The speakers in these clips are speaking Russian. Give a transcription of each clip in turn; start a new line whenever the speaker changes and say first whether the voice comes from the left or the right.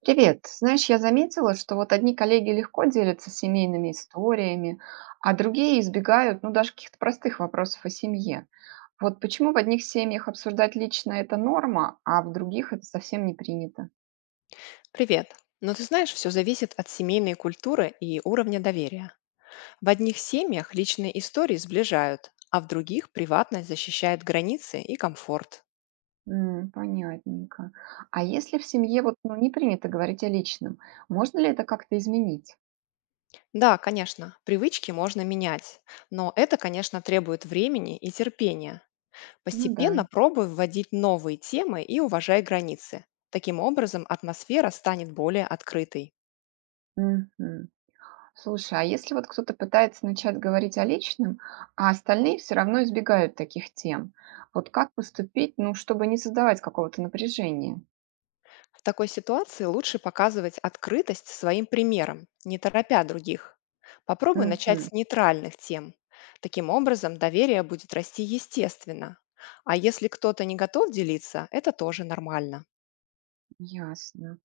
right: Привет. Знаешь, я заметила, что вот одни коллеги легко делятся семейными историями, а другие избегают, ну, даже каких-то простых вопросов о семье. Вот почему в одних семьях обсуждать лично это норма, а в других это совсем не принято?
left: Привет. Но ты знаешь, все зависит от семейной культуры и уровня доверия. В одних семьях личные истории сближают, а в других приватность защищает границы и комфорт.
right: Понятненько. А если в семье вот ну, не принято говорить о личном, можно ли это как-то изменить?
left: Да, конечно, привычки можно менять, но это, конечно, требует времени и терпения.
right: Ну да.
left: Постепенно пробуй вводить новые темы и уважай границы. Таким образом, атмосфера станет более открытой.
right: Мгм. Слушай, а если вот кто-то пытается начать говорить о личном, а остальные все равно избегают таких тем, вот как поступить, ну, чтобы не создавать какого-то напряжения?
left: В такой ситуации лучше показывать открытость своим примером, не торопя других. Попробуй начать
right: Мгм.
left: с нейтральных тем. Таким образом, доверие будет расти естественно. А если кто-то не готов делиться, это тоже нормально.
right: Ясно.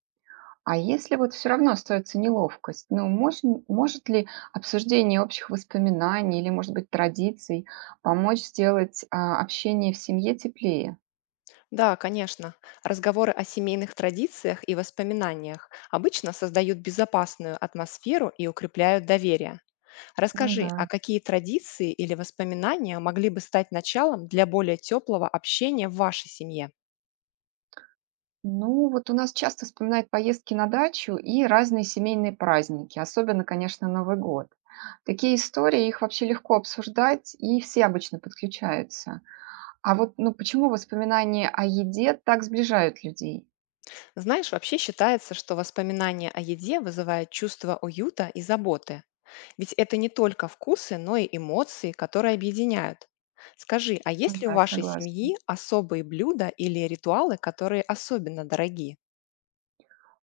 right: А если вот все равно остается неловкость, ну, может ли обсуждение общих воспоминаний или, может быть, традиций помочь сделать общение в семье теплее?
left: Да, конечно, разговоры о семейных традициях и воспоминаниях обычно создают безопасную атмосферу и укрепляют доверие.
right: Ну
left: Расскажи, а
right: да.
left: какие традиции или воспоминания могли бы стать началом для более теплого общения в вашей семье?
right: Ну, вот у нас часто вспоминают поездки на дачу и разные семейные праздники, особенно, конечно, Новый год. Такие истории, их вообще легко обсуждать, и все обычно подключаются. А вот, ну, почему воспоминания о еде так сближают людей?
left: Знаешь, вообще считается, что воспоминания о еде вызывают чувство уюта и заботы. Ведь это не только вкусы, но и эмоции, которые объединяют. Скажи, а
right: Ну
left: есть ли у
right: да,
left: вашей
right: согласна.
left: семьи особые блюда или ритуалы, которые особенно дороги?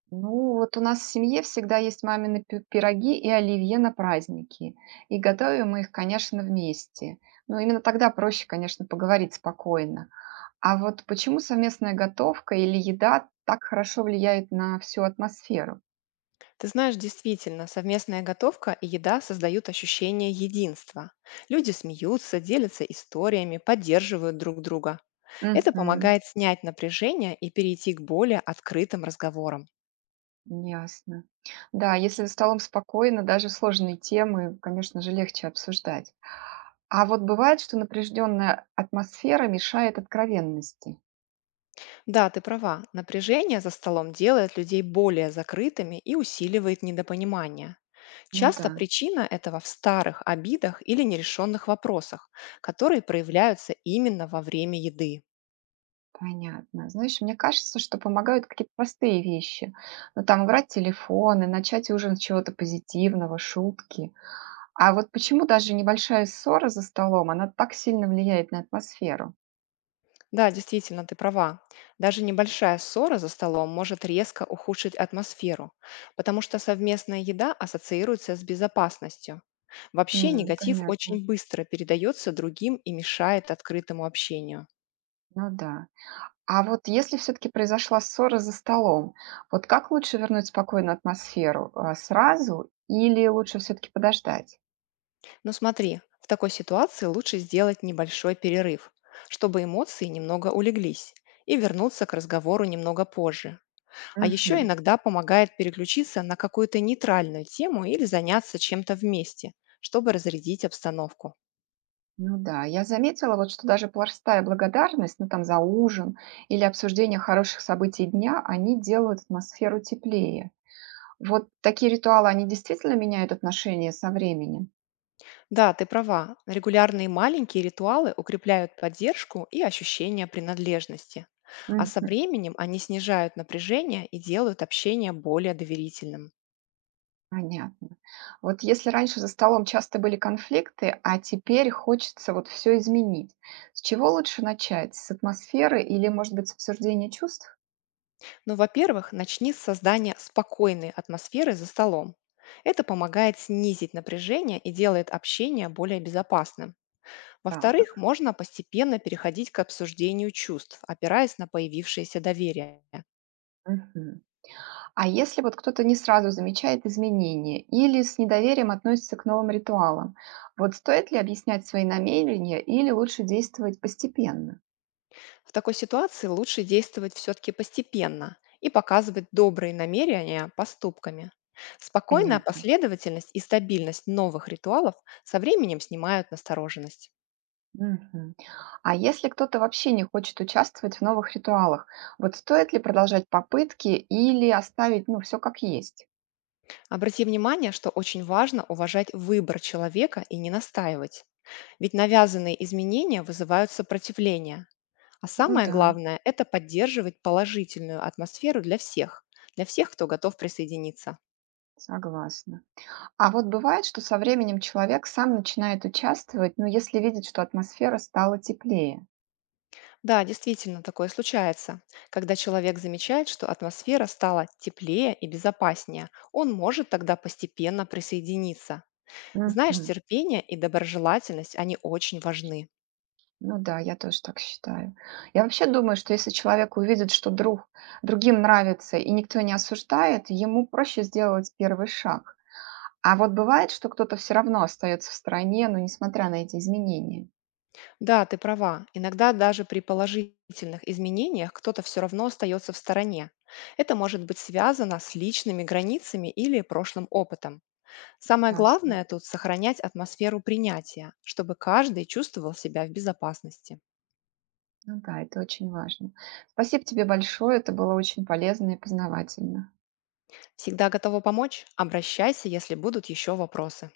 right: Ну, вот у нас в семье всегда есть мамины пироги и оливье на праздники. И готовим мы их, конечно, вместе. Но именно тогда проще, конечно, поговорить спокойно. А вот почему совместная готовка или еда так хорошо влияет на всю атмосферу?
left: Ты знаешь, действительно, совместная готовка и еда создают ощущение единства. Люди смеются, делятся историями, поддерживают друг друга. Это
right: Мгм.
left: помогает снять напряжение и перейти к более открытым разговорам.
right: Ясно. Да, если за столом спокойно, даже сложные темы, конечно же, легче обсуждать. А вот бывает, что напряженная атмосфера мешает откровенности.
left: Да, ты права. Напряжение за столом делает людей более закрытыми и усиливает недопонимание.
right: Ну да,
left: Часто причина этого в старых обидах или нерешенных вопросах, которые проявляются именно во время еды.
right: понятно. Знаешь, мне кажется, что помогают какие-то простые вещи. Ну, там, убрать телефоны, начать ужин с чего-то позитивного, шутки. А вот почему даже небольшая ссора за столом, она так сильно влияет на атмосферу?
left: Да, действительно, ты права. Даже небольшая ссора за столом может резко ухудшить атмосферу, потому что совместная еда ассоциируется с безопасностью. Вообще негатив
right: Понятно.
left: очень быстро передается другим и мешает открытому общению.
right: Ну да. А вот если все-таки произошла ссора за столом, вот как лучше вернуть спокойную атмосферу? Сразу или лучше все-таки подождать?
left: Но смотри, в такой ситуации лучше сделать небольшой перерыв, чтобы эмоции немного улеглись и вернуться к разговору немного позже. А еще
right: Мгм.
left: иногда помогает переключиться на какую-то нейтральную тему или заняться чем-то вместе, чтобы разрядить обстановку.
right: Ну да, я заметила, вот что даже простая благодарность, ну там за ужин или обсуждение хороших событий дня, они делают атмосферу теплее. Вот такие ритуалы, они действительно меняют отношения со временем?
left: Да, ты права, регулярные маленькие ритуалы укрепляют поддержку и ощущение принадлежности. А со временем они снижают напряжение и делают общение более доверительным.
right: Понятно. Вот если раньше за столом часто были конфликты, а теперь хочется вот все изменить, с чего лучше начать? С атмосферы или, может быть, с обсуждения чувств?
left: Но, во-первых, начни с создания спокойной атмосферы за столом. Это помогает снизить напряжение и делает общение более безопасным. Во-вторых,
right: Так,
left: можно постепенно переходить к обсуждению чувств, опираясь на появившееся доверие.
right: мгм. А если вот кто-то не сразу замечает изменения или с недоверием относится к новым ритуалам, вот стоит ли объяснять свои намерения или лучше действовать постепенно?
left: В такой ситуации лучше действовать все-таки постепенно и показывать добрые намерения поступками. Спокойная
right: Понятно.
left: последовательность и стабильность новых ритуалов со временем снимают настороженность.
right: Мгм. А если кто-то вообще не хочет участвовать в новых ритуалах, вот стоит ли продолжать попытки или оставить, ну, все как есть?
left: Обрати внимание, что очень важно уважать выбор человека и не настаивать. Ведь навязанные изменения вызывают сопротивление. А
right: Ну
left: самое
right: да,
left: главное– это поддерживать положительную атмосферу для всех, кто готов присоединиться.
right: согласна. А вот бывает, что со временем человек сам начинает участвовать, ну, если видит, что атмосфера стала теплее.
left: Да, действительно, такое случается. Когда человек замечает, что атмосфера стала теплее и безопаснее, он может тогда постепенно присоединиться. Знаешь,
right: Мгм.
left: терпение и доброжелательность, они очень важны.
right: Ну да, я тоже так считаю. Я вообще думаю, что если человек увидит, что другим нравится и никто не осуждает, ему проще сделать первый шаг. А вот бывает, что кто-то все равно остается в стране, но несмотря на эти изменения?
left: Да, ты права. Иногда даже при положительных изменениях кто-то все равно остается в стороне. Это может быть связано с личными границами или прошлым опытом. Самое
right: Ясно.
left: главное тут сохранять атмосферу принятия, чтобы каждый чувствовал себя в безопасности.
right: Ну да, это очень важно. Спасибо тебе большое. Это было очень полезно и познавательно.
left: Всегда готова помочь? Обращайся, если будут еще вопросы.